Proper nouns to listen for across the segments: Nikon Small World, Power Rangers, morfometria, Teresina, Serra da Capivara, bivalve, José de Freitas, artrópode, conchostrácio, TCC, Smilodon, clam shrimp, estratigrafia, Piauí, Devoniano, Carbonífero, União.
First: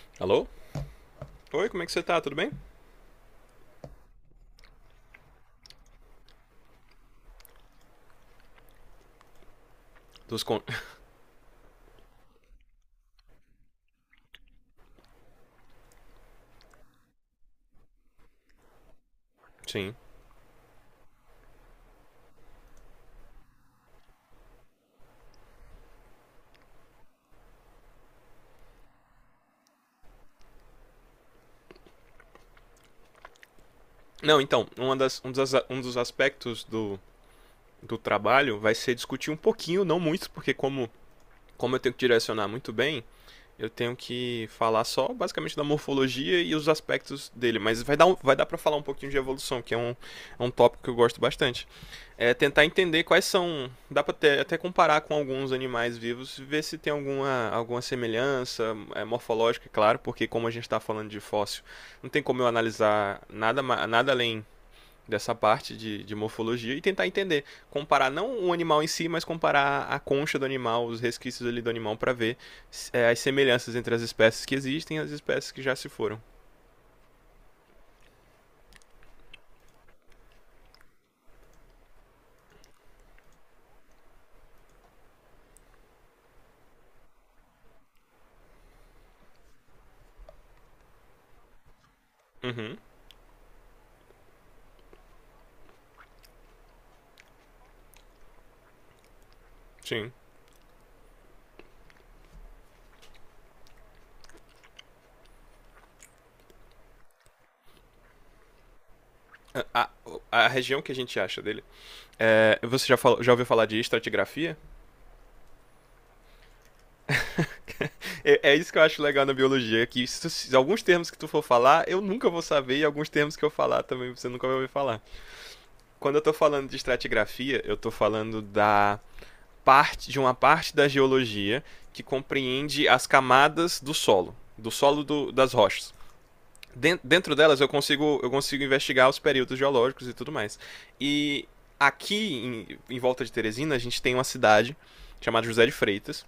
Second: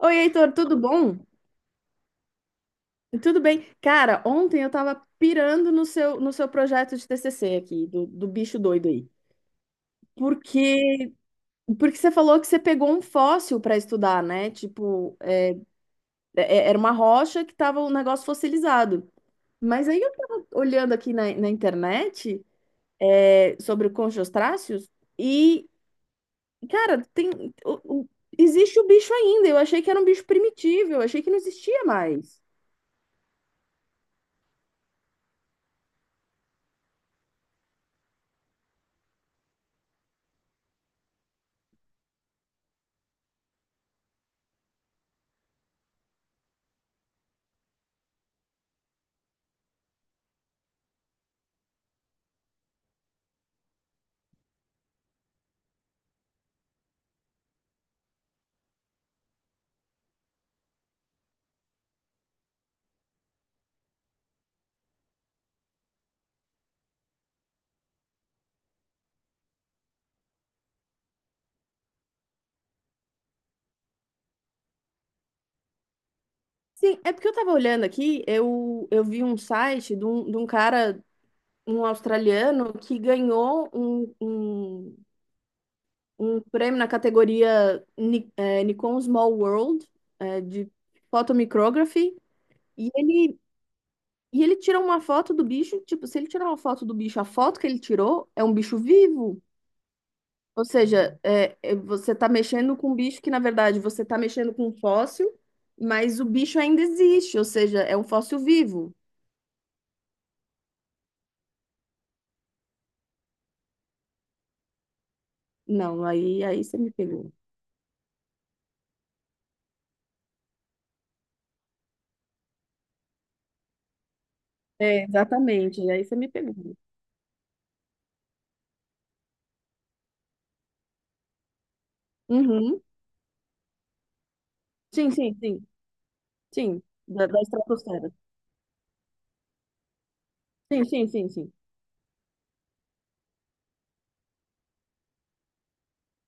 Oi, Alô? Heitor, tudo bom? Oi, como é que você tá? Tudo bem? Tudo bem? Cara, ontem eu tava pirando no seu projeto de TCC aqui, do bicho doido aí. Dos con... Porque, porque você falou que você pegou um fóssil para estudar, né? Tipo, era uma rocha que tava um negócio fossilizado. Mas Sim. aí eu tava olhando aqui na internet, sobre conchostráceos e, cara, tem, o- o- existe o bicho ainda. Eu achei que era um bicho primitivo, eu achei que não existia mais. Não, então, uma das, um dos aspectos do, do trabalho vai ser discutir um pouquinho, não muito, porque como, como eu tenho que direcionar muito bem, eu tenho que falar só basicamente da morfologia e os aspectos dele, mas vai dar, vai dar para falar um pouquinho de evolução, que é um tópico que eu gosto bastante. É tentar entender quais são, dá para até, até comparar com alguns animais vivos, ver se tem alguma, alguma semelhança morfológica, é claro, porque como a gente está falando de fóssil, não tem como eu analisar nada, nada além dessa parte de morfologia e tentar entender, comparar não o animal em si, mas comparar a concha do animal, os resquícios ali do animal para ver as semelhanças entre as espécies que existem e as espécies que já se foram. Sim, é porque eu tava olhando aqui, eu vi um site de um cara, um australiano, que ganhou um, um, um prêmio na categoria Nikon Small World, de photomicrography, Uhum. e ele, e ele tirou uma foto do bicho, tipo, se ele tirar uma foto do bicho, a foto que ele tirou é um bicho vivo. Sim. Ou seja, você tá mexendo com um bicho que, na verdade, você tá mexendo com um fóssil, mas o bicho ainda existe, ou seja, é um fóssil vivo. A, a região que a gente acha dele. É, você já, falou, já ouviu falar de estratigrafia? Não, aí você me pegou. É, é, isso que eu acho legal na biologia, que se, alguns termos que tu for falar, eu nunca vou saber, e alguns termos que eu falar também você nunca vai ouvir falar. É, exatamente, aí você Quando eu me tô falando de pegou. estratigrafia, eu tô falando da parte de uma parte da geologia que Uhum. compreende as camadas do solo, do solo Sim, do, sim, das sim, rochas. sim, da, Dentro da delas estratosfera. Eu consigo investigar os períodos geológicos e tudo mais. Sim, sim, sim, E sim. aqui, em, em volta de Teresina, a gente tem uma cidade chamada José de Freitas.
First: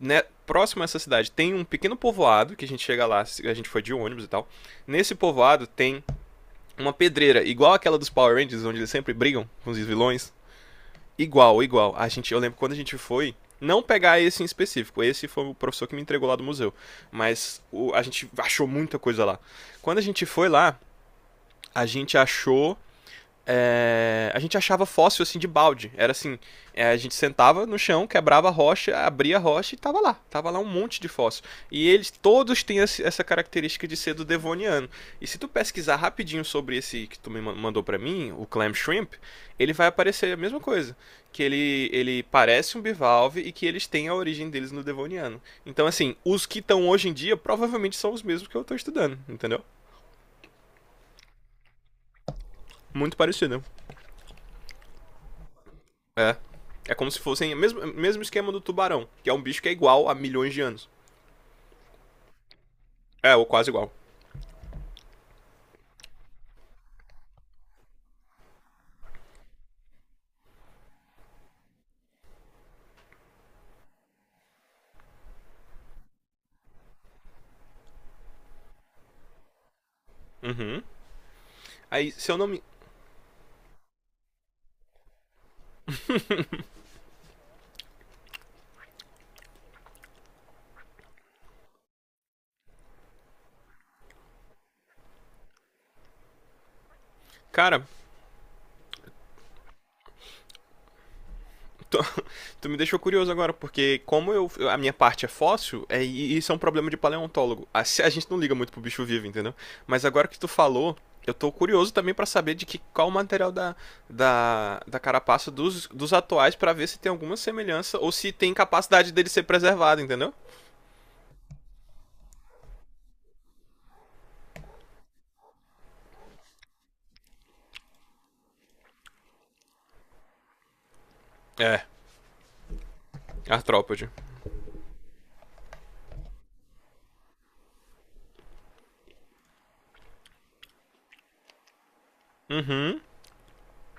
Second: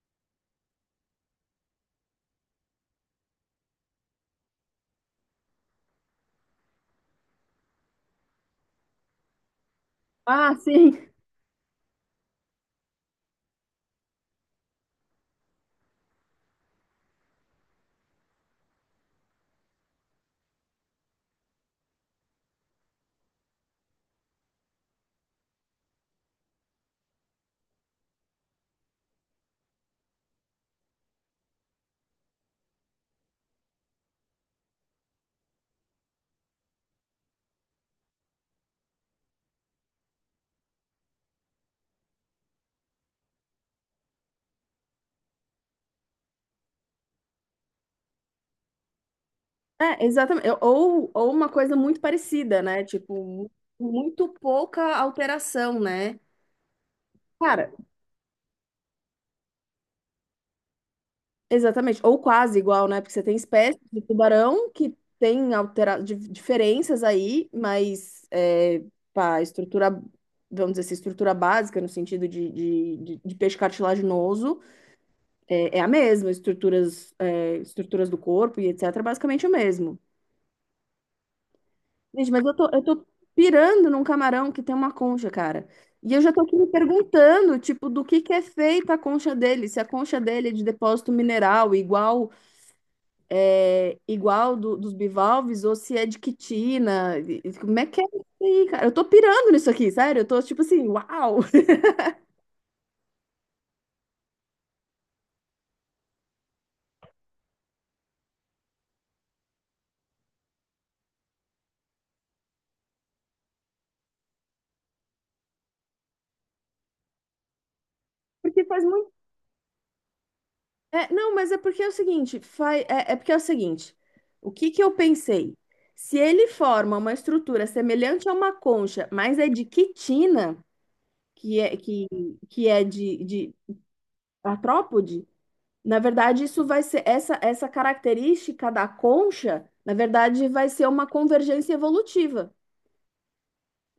Né, próximo a essa cidade tem um pequeno povoado, que a gente chega lá, a gente foi de ônibus e tal. Nesse povoado tem uma pedreira, igual aquela dos Power Rangers, onde eles sempre brigam com os vilões. Ah, sim. Igual, igual. A gente, eu lembro quando a gente foi, não pegar esse em específico. Esse foi o professor que me entregou lá do museu. Mas a gente achou muita coisa lá. Quando a gente foi lá, a gente achou a gente achava fóssil assim de balde. Era assim, a gente sentava no chão, quebrava a rocha, abria a rocha e tava lá. Tava lá um monte de fóssil. E eles todos têm essa característica de ser do Devoniano. E se tu pesquisar rapidinho sobre esse que tu me mandou para mim, o clam shrimp, ele vai aparecer a mesma coisa. Que ele parece um bivalve e que eles têm a origem deles no Devoniano. Então, assim, os que estão hoje em dia provavelmente são os mesmos que eu tô estudando, entendeu? É, exatamente. Ou uma coisa muito parecida, né? Muito Tipo, parecido. muito pouca alteração, né? É. É como se fossem o Cara, mesmo, mesmo esquema do tubarão, que é um bicho que é igual há milhões de anos. exatamente, ou quase igual, né? Porque você É, tem ou quase espécies igual. de tubarão que tem altera... diferenças aí, mas é, pá, estrutura, vamos dizer assim, estrutura básica no sentido de peixe cartilaginoso é, é a mesma, estruturas, é, estruturas do corpo e etc. é basicamente o mesmo. Aí, se Gente, eu mas não eu me. tô, eu tô pirando num camarão que tem uma concha, cara. E eu já tô aqui me perguntando, tipo, do que é feita a concha dele, se a concha dele é de depósito mineral, igual. É, igual dos bivalves ou se é de quitina. Como Cara, é que é isso aí, cara? Eu tô pirando nisso aqui, sério. Eu tô tipo assim, uau! tu, tu me deixou curioso agora, porque como eu a minha parte é fóssil, isso é um problema de paleontólogo. A gente não liga muito pro bicho vivo, entendeu? Mas agora que tu falou, eu tô curioso também para saber de que qual o material da carapaça dos atuais para ver se tem alguma semelhança ou se tem Porque faz capacidade muito. dele ser preservado, entendeu? É, não, mas é porque é o seguinte, faz, é porque é o seguinte, o que que eu pensei? Se ele forma uma estrutura semelhante a uma concha, mas é de quitina, que é, É, que, que é de artrópode. artrópode, na verdade isso vai ser, essa característica da concha, na verdade vai ser uma convergência evolutiva.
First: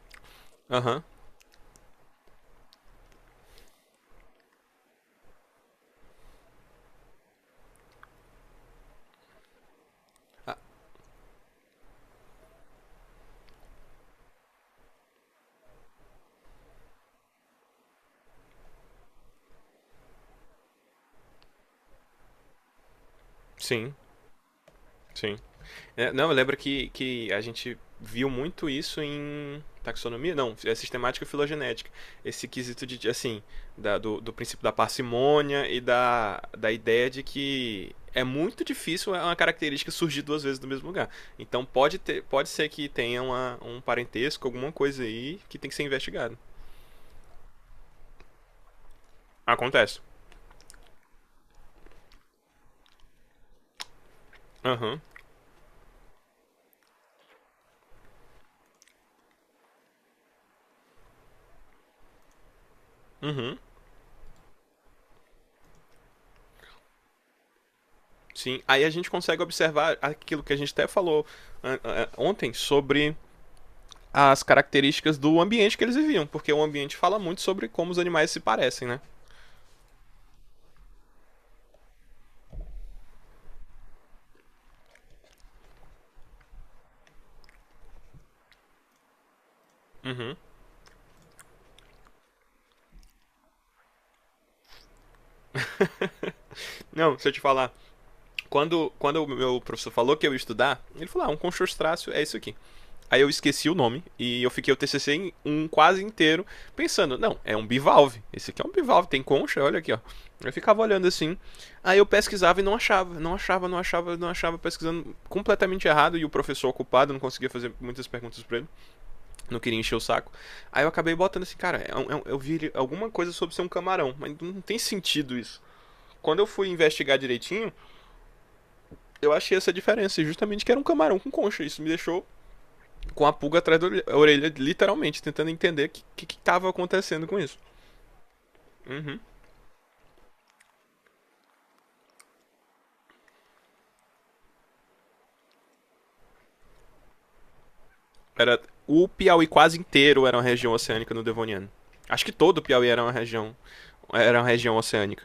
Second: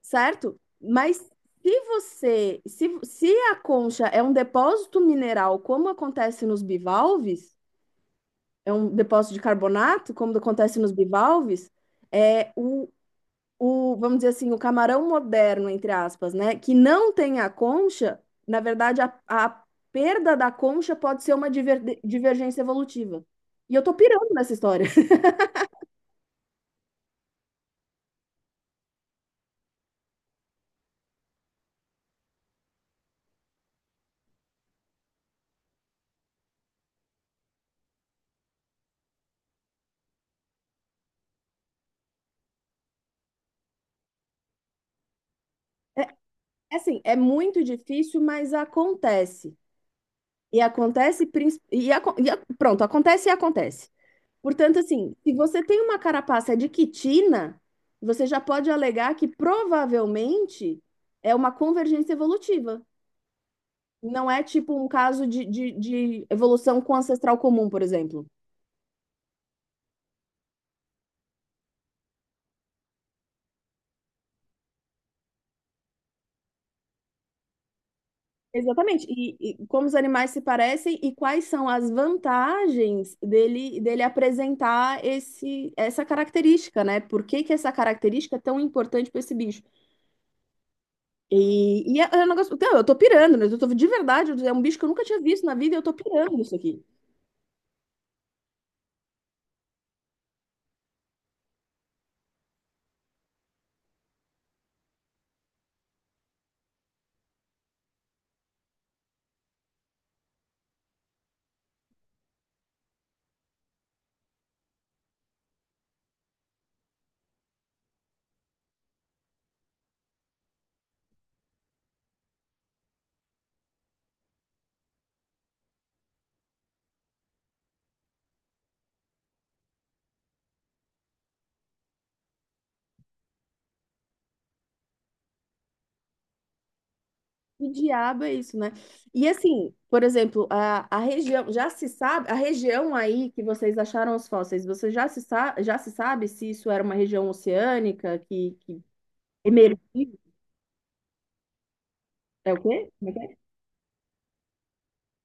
Certo? Aham, Mas se você, se a concha é um depósito mineral, como acontece nos bivalves, é um depósito de carbonato, como acontece nos bivalves, é o, vamos dizer assim, o camarão moderno, entre aspas, né? Que não tem a concha, na verdade, a perda da concha pode ser uma divergência evolutiva. E eu tô sim, pirando nessa história. sim. É, não, eu lembro que a gente viu muito isso em taxonomia, não, é sistemática e filogenética. Esse quesito de, assim, do, do princípio da parcimônia e da, da ideia de que é muito difícil é uma característica surgir duas vezes do mesmo lugar. Então pode, ter, pode ser que tenha uma, um parentesco, alguma coisa aí que tem que ser investigado. Assim, é muito difícil, mas acontece. Acontece. Pronto, acontece e acontece. Portanto, Aham, assim, se você tem uma carapaça de quitina, você já pode alegar que provavelmente é uma convergência evolutiva. uhum, uhum, Não é tipo um caso de evolução com ancestral comum, por exemplo. sim. Aí a gente consegue observar aquilo que a gente até falou ah, ah, ontem sobre as características do ambiente que eles viviam, porque o ambiente fala muito sobre como os animais se parecem, né? Exatamente. E como os animais se parecem e quais são as vantagens dele, dele apresentar essa característica, né? Por que que essa característica é tão importante para esse bicho? Uhum. É um negócio. Então eu tô pirando, né? Eu tô de verdade, é um bicho que eu nunca tinha visto na vida e eu tô pirando isso aqui. Não, deixa eu te falar. Quando, quando o meu professor falou que eu ia estudar, ele falou: ah, um conchostrácio é isso aqui. Aí eu esqueci o nome e eu fiquei o TCC em um quase inteiro pensando: não, é um bivalve. Esse aqui é um bivalve, tem concha, olha aqui, ó. Eu ficava olhando assim. Aí eu pesquisava e não achava, não achava, não achava, não achava, pesquisando completamente errado e o professor ocupado, não conseguia fazer muitas perguntas para ele. Não queria encher o saco. Aí eu acabei botando assim, cara, eu vi alguma coisa sobre ser um camarão, mas não tem sentido isso. Quando eu fui investigar direitinho, eu achei essa diferença, justamente que era um camarão com concha. Isso me deixou com a pulga atrás da orelha, literalmente, tentando entender o que, que acontecendo com isso. Que diabo é isso, né? Uhum. E assim, por exemplo, a região, já se sabe, a região aí que vocês acharam os fósseis, você já se, sa- já se sabe se isso era uma região oceânica Era que o Piauí quase emergiu? inteiro era uma região oceânica no Devoniano. Acho que É todo o o Piauí quê? Como é que é? Era uma região oceânica.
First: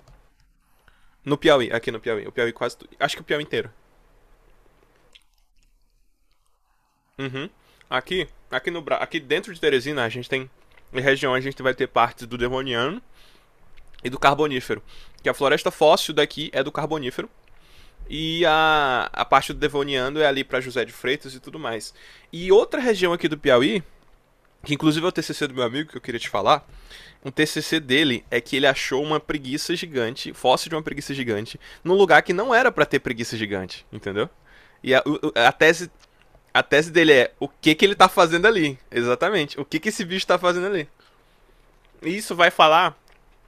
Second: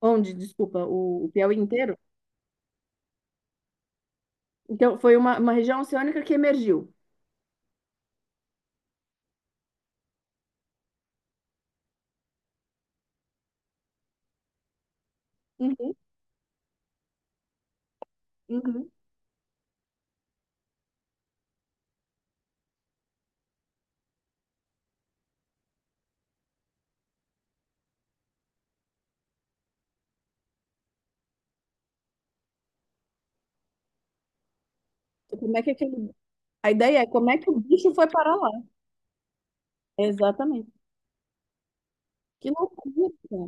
Onde? Desculpa, o No Piauí Piauí, aqui inteiro? no Piauí, o Piauí quase, acho que o Piauí inteiro. Então, foi uma região oceânica que emergiu. Uhum. Aqui, aqui no Bra- aqui dentro de Teresina a gente tem em região a gente vai ter partes do Devoniano e do Carbonífero, que a floresta Uhum, fóssil daqui é do Carbonífero e uhum. a parte do Devoniano é ali para José de Freitas e tudo mais. E outra região aqui do Piauí, que inclusive é o TCC do meu amigo que eu queria te falar, um TCC dele é que ele achou uma preguiça gigante, fóssil de uma preguiça gigante, num lugar que não era para ter preguiça gigante, entendeu? E a, o- a Como é que tese aquele... a A tese ideia é dele como é é o que o que que bicho ele foi tá parar fazendo lá. ali. Exatamente. O que que esse bicho tá fazendo Exatamente. ali. E isso Que vai falar, loucura.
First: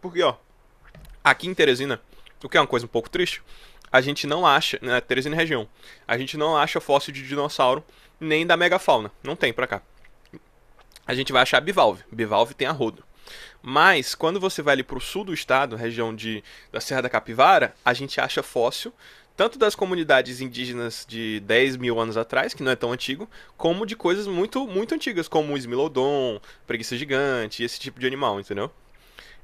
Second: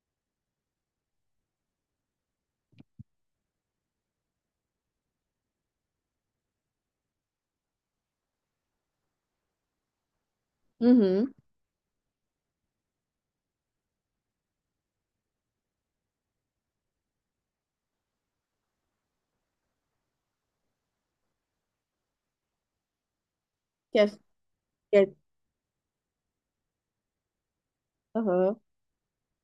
porque, ó, aqui em Teresina, o que é uma coisa um pouco triste, a gente não acha, né, Teresina e região, a gente não acha fóssil de dinossauro nem da megafauna. Não tem pra cá. A gente Uhum. vai achar bivalve. Bivalve tem a rodo. Mas quando você vai ali para o sul do estado, região de, da Serra da Capivara, a gente acha fóssil tanto das comunidades indígenas de 10.000 anos atrás, que não é tão antigo, como de Que é, coisas que muito muito é- antigas, como o Smilodon, preguiça gigante, esse tipo de animal, aham. entendeu?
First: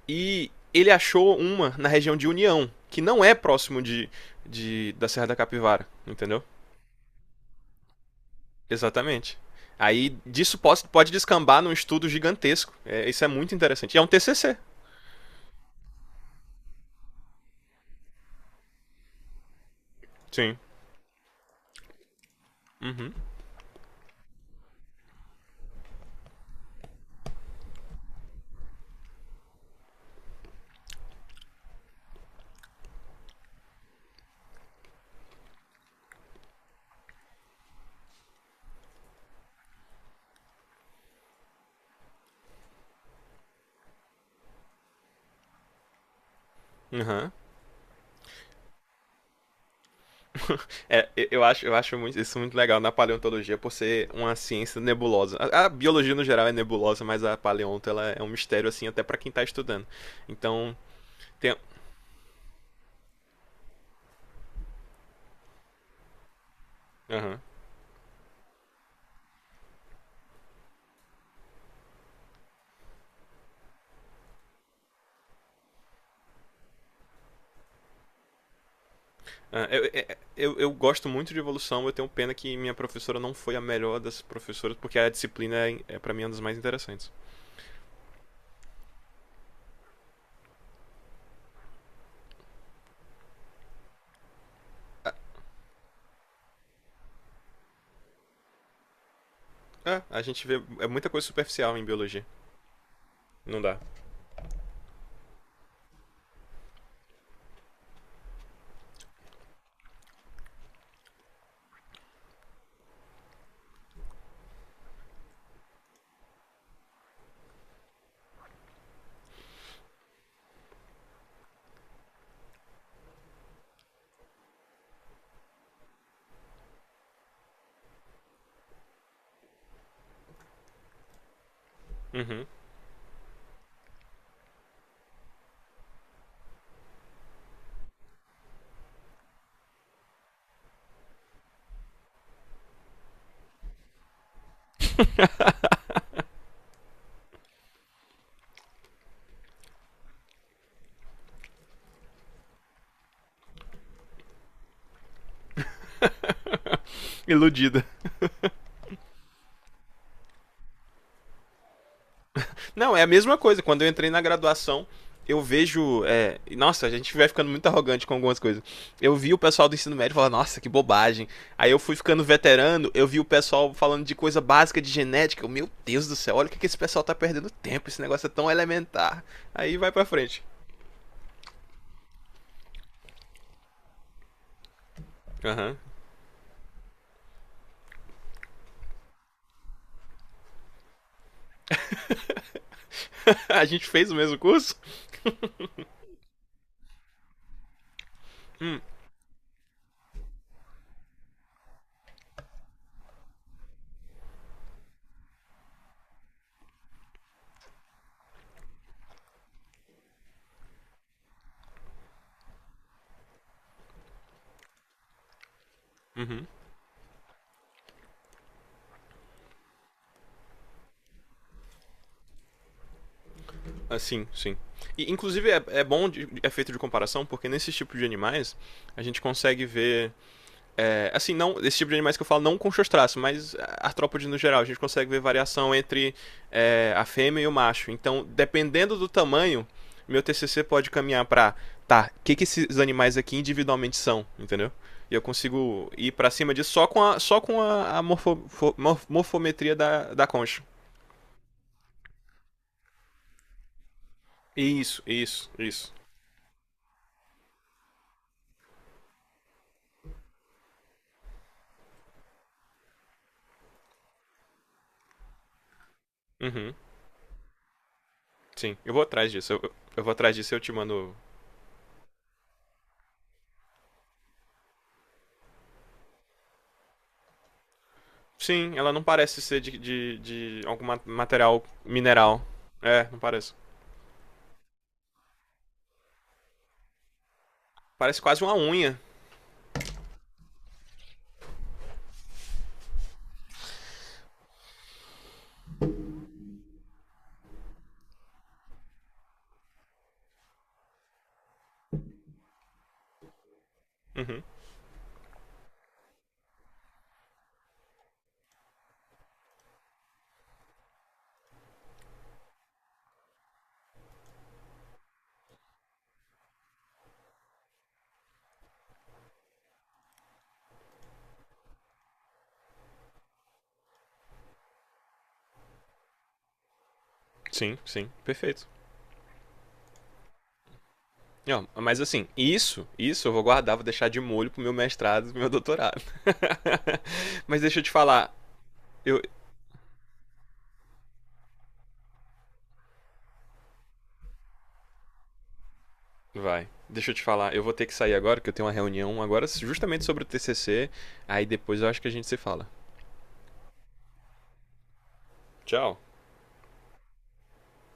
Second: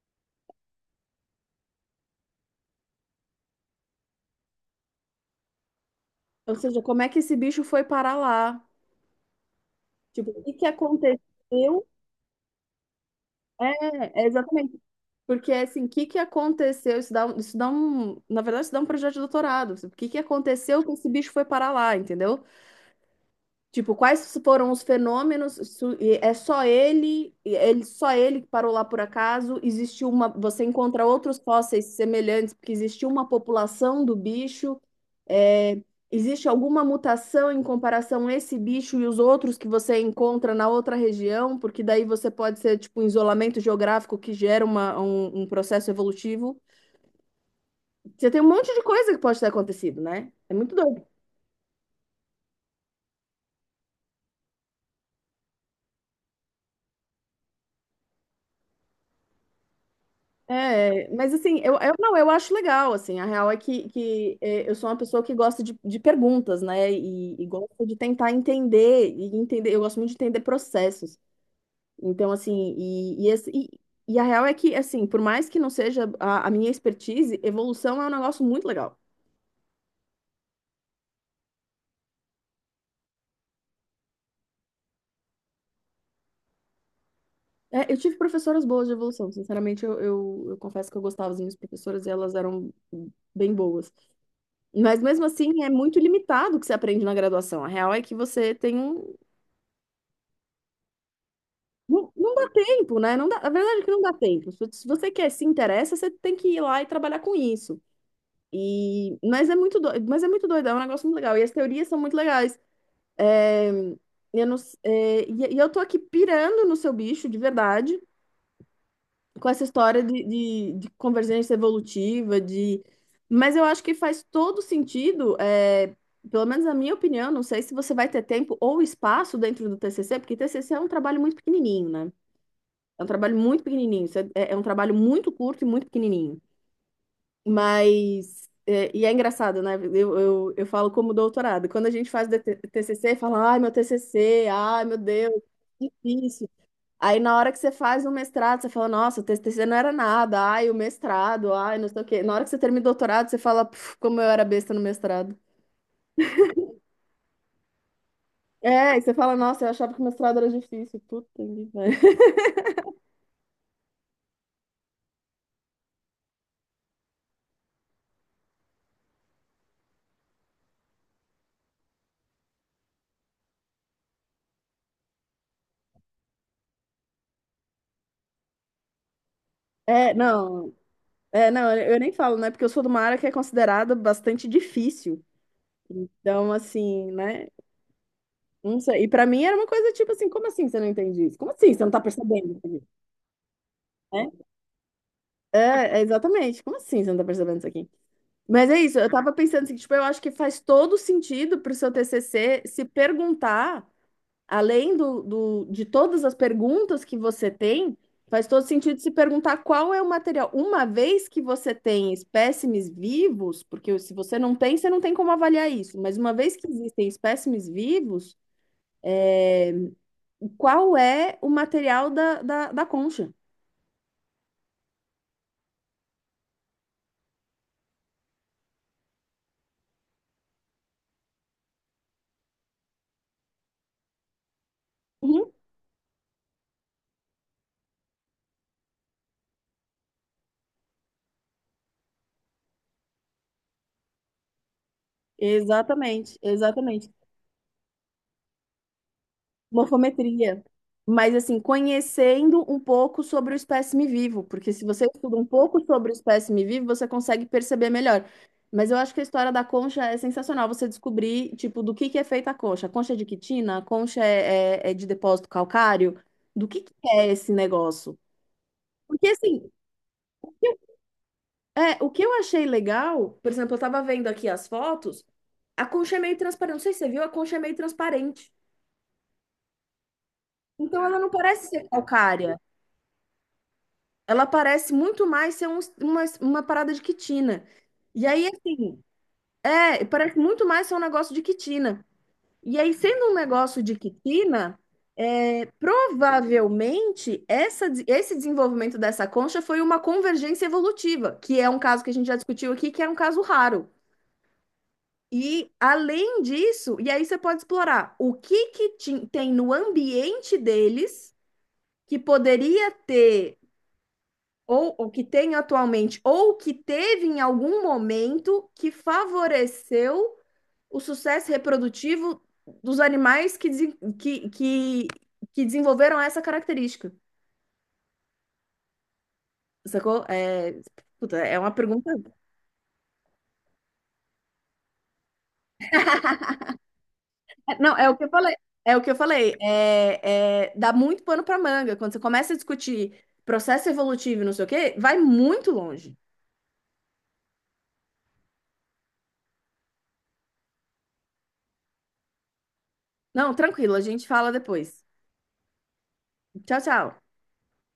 E ele achou uma na região de União, que não é próximo de da Serra da Capivara, entendeu? Ou seja, como é que esse bicho foi parar lá? Exatamente. Aí Tipo, o que disso que pode, pode descambar num aconteceu? estudo gigantesco. É, isso é muito interessante. E é um É, é TCC. exatamente. Porque, assim, o que que aconteceu? Isso dá um... Na verdade, isso dá um projeto de doutorado. Tipo, o que que Sim. aconteceu que esse bicho foi parar lá, entendeu? Tipo, quais foram os fenômenos? É só ele, só ele que parou lá por acaso? Existiu uma... Você encontra outros fósseis semelhantes, porque existiu uma população do bicho? É, existe alguma mutação em comparação a esse bicho e os outros que você encontra na outra região? Porque daí você pode ser tipo um isolamento geográfico que gera um processo evolutivo. Aham. Uhum. Você tem um monte de coisa que pode ter acontecido, né? É muito doido. Acho, eu acho isso muito legal na paleontologia por ser uma ciência nebulosa. A biologia no geral é nebulosa, mas a paleonto ela é um mistério assim até pra quem tá estudando. Então, É, mas tem, assim, eu não, eu acho legal, assim, a real é eu sou uma pessoa que gosta de perguntas, né? E, aham. e gosto de tentar entender, e entender, eu gosto muito de entender processos. Então, assim, e, e, esse- e- e a real é que, assim, por mais que não seja a minha expertise, evolução é um negócio muito legal. Ah, eu gosto muito de evolução, eu tenho pena que minha professora não foi a melhor das professoras, porque a disciplina é, é para mim é uma das mais interessantes. É, eu tive professoras boas de evolução, sinceramente, eu confesso que eu gostava das minhas professoras e elas eram bem boas. Mas mesmo assim, é muito limitado o que você aprende na graduação. A real é que você tem um. É, a gente vê muita coisa superficial em Não, biologia. não dá tempo, né? Não dá, a Não dá. verdade é que não dá tempo. Se você quer, se interessa, você tem que ir lá e trabalhar com isso. E, mas é muito doido, mas é muito doido, é um negócio muito legal. E as teorias são muito legais. É, eu não s- é, e eu tô aqui pirando no seu bicho, de verdade, com essa história de convergência evolutiva, de... Mas eu acho que faz todo sentido, é, pelo menos na minha opinião, não sei se você vai ter tempo ou espaço dentro do TCC, porque TCC é um trabalho muito pequenininho, né? Uhum. É um trabalho muito pequenininho, é é é um trabalho muito curto e muito pequenininho. Mas, é, e é engraçado, né? Eu falo como doutorado. Quando a gente faz DT TCC, fala, ai, meu TCC, ai, meu Deus, difícil. Aí, na hora que você faz um mestrado, você fala, nossa, o TCC não era nada, ai, o mestrado, ai, não sei o quê. Na hora que você termina o doutorado, você fala, "Puf, como eu era besta no mestrado. Iludida. É, e você fala, nossa, eu achava que o mestrado era difícil. Puta que pariu. Não, é a mesma coisa. Quando eu entrei na graduação, eu vejo. É... Nossa, a gente vai ficando muito arrogante com algumas coisas. Eu vi o pessoal do ensino médio falar, nossa, que bobagem. Aí eu fui ficando veterano, eu vi o pessoal falando de coisa básica de genética. Eu, Meu Deus do céu, olha o que, que esse pessoal tá perdendo tempo. Esse negócio é tão elementar. Aí vai pra É, frente. não, é, não, eu nem falo, né? Porque eu sou de uma área que é considerada bastante difícil. Aham. Uhum. Então, assim, né? Não sei. E pra mim era uma coisa tipo assim, como assim você não entende isso? Como assim você não tá percebendo isso aqui? a gente fez o Né? mesmo curso? É, é, exatamente. Como assim você não tá percebendo isso aqui? Mas é isso, eu tava pensando assim, que, tipo, eu acho que faz todo sentido pro seu TCC se perguntar, além de todas as perguntas que você tem, faz todo sentido se perguntar qual é o material. Uma vez que você tem espécimes vivos, porque se você não tem, você não tem como avaliar isso, mas uma Uhum. vez que existem espécimes vivos, qual é o material da concha. Assim, sim. E, inclusive, é bom de, é feito de comparação, porque nesse tipo de animais, a gente consegue ver não, esse tipo de animais que eu falo não com seus traços, mas artrópodes no geral, a gente consegue ver Uhum. variação entre a fêmea e o macho. Então, dependendo do tamanho, meu TCC pode caminhar para tá, o que, que esses animais aqui individualmente são, entendeu? E eu consigo ir para Exatamente, cima disso só com exatamente. A morfometria da, da concha. Morfometria. Mas, assim, conhecendo um pouco sobre o espécime vivo, porque se Isso, você estuda um isso, pouco isso. sobre o espécime vivo, você consegue perceber melhor. Mas eu acho que a história da concha é sensacional você descobrir, tipo, do que é feita a concha. A concha é de quitina? A concha é, é de depósito calcário? Do Uhum, que é esse negócio? sim, eu vou Porque, atrás disso. assim, Eu vou atrás disso e eu te mando é, o que eu achei legal, por exemplo, eu tava vendo aqui as fotos, a concha é meio transparente. Não sei se você viu, a concha é meio transparente. Sim, ela não parece ser de algum Então ela não material parece ser mineral. calcária. É, não parece. Ela parece muito mais ser uma parada de quitina. Parece E quase aí, uma unha. assim, é, parece muito mais ser um negócio de quitina. E aí, sendo um negócio de quitina, é, provavelmente esse desenvolvimento dessa concha foi uma convergência evolutiva, que é um caso que a gente já discutiu aqui, que é um caso raro. Uhum. E além disso, e aí você pode explorar o que que tem no ambiente deles que poderia ter ou o que tem atualmente ou que teve em algum momento que favoreceu o sucesso reprodutivo dos animais que desenvolveram essa característica. Sim, sim, perfeito. Sacou? É, puta, E, é ó, uma mas pergunta. assim, isso eu vou guardar, vou deixar de molho pro meu mestrado, pro meu doutorado. mas deixa eu te Não, é o que eu falar, falei. É o que eu eu... falei. Dá muito pano para manga. Quando você começa a discutir processo evolutivo e não sei o quê, vai muito longe. Vai, deixa eu te falar, eu vou ter que sair agora, que eu tenho uma reunião agora justamente sobre o TCC, aí depois eu acho que a gente se fala. Não, tranquilo, a gente fala depois. Tchau. Tchau, tchau.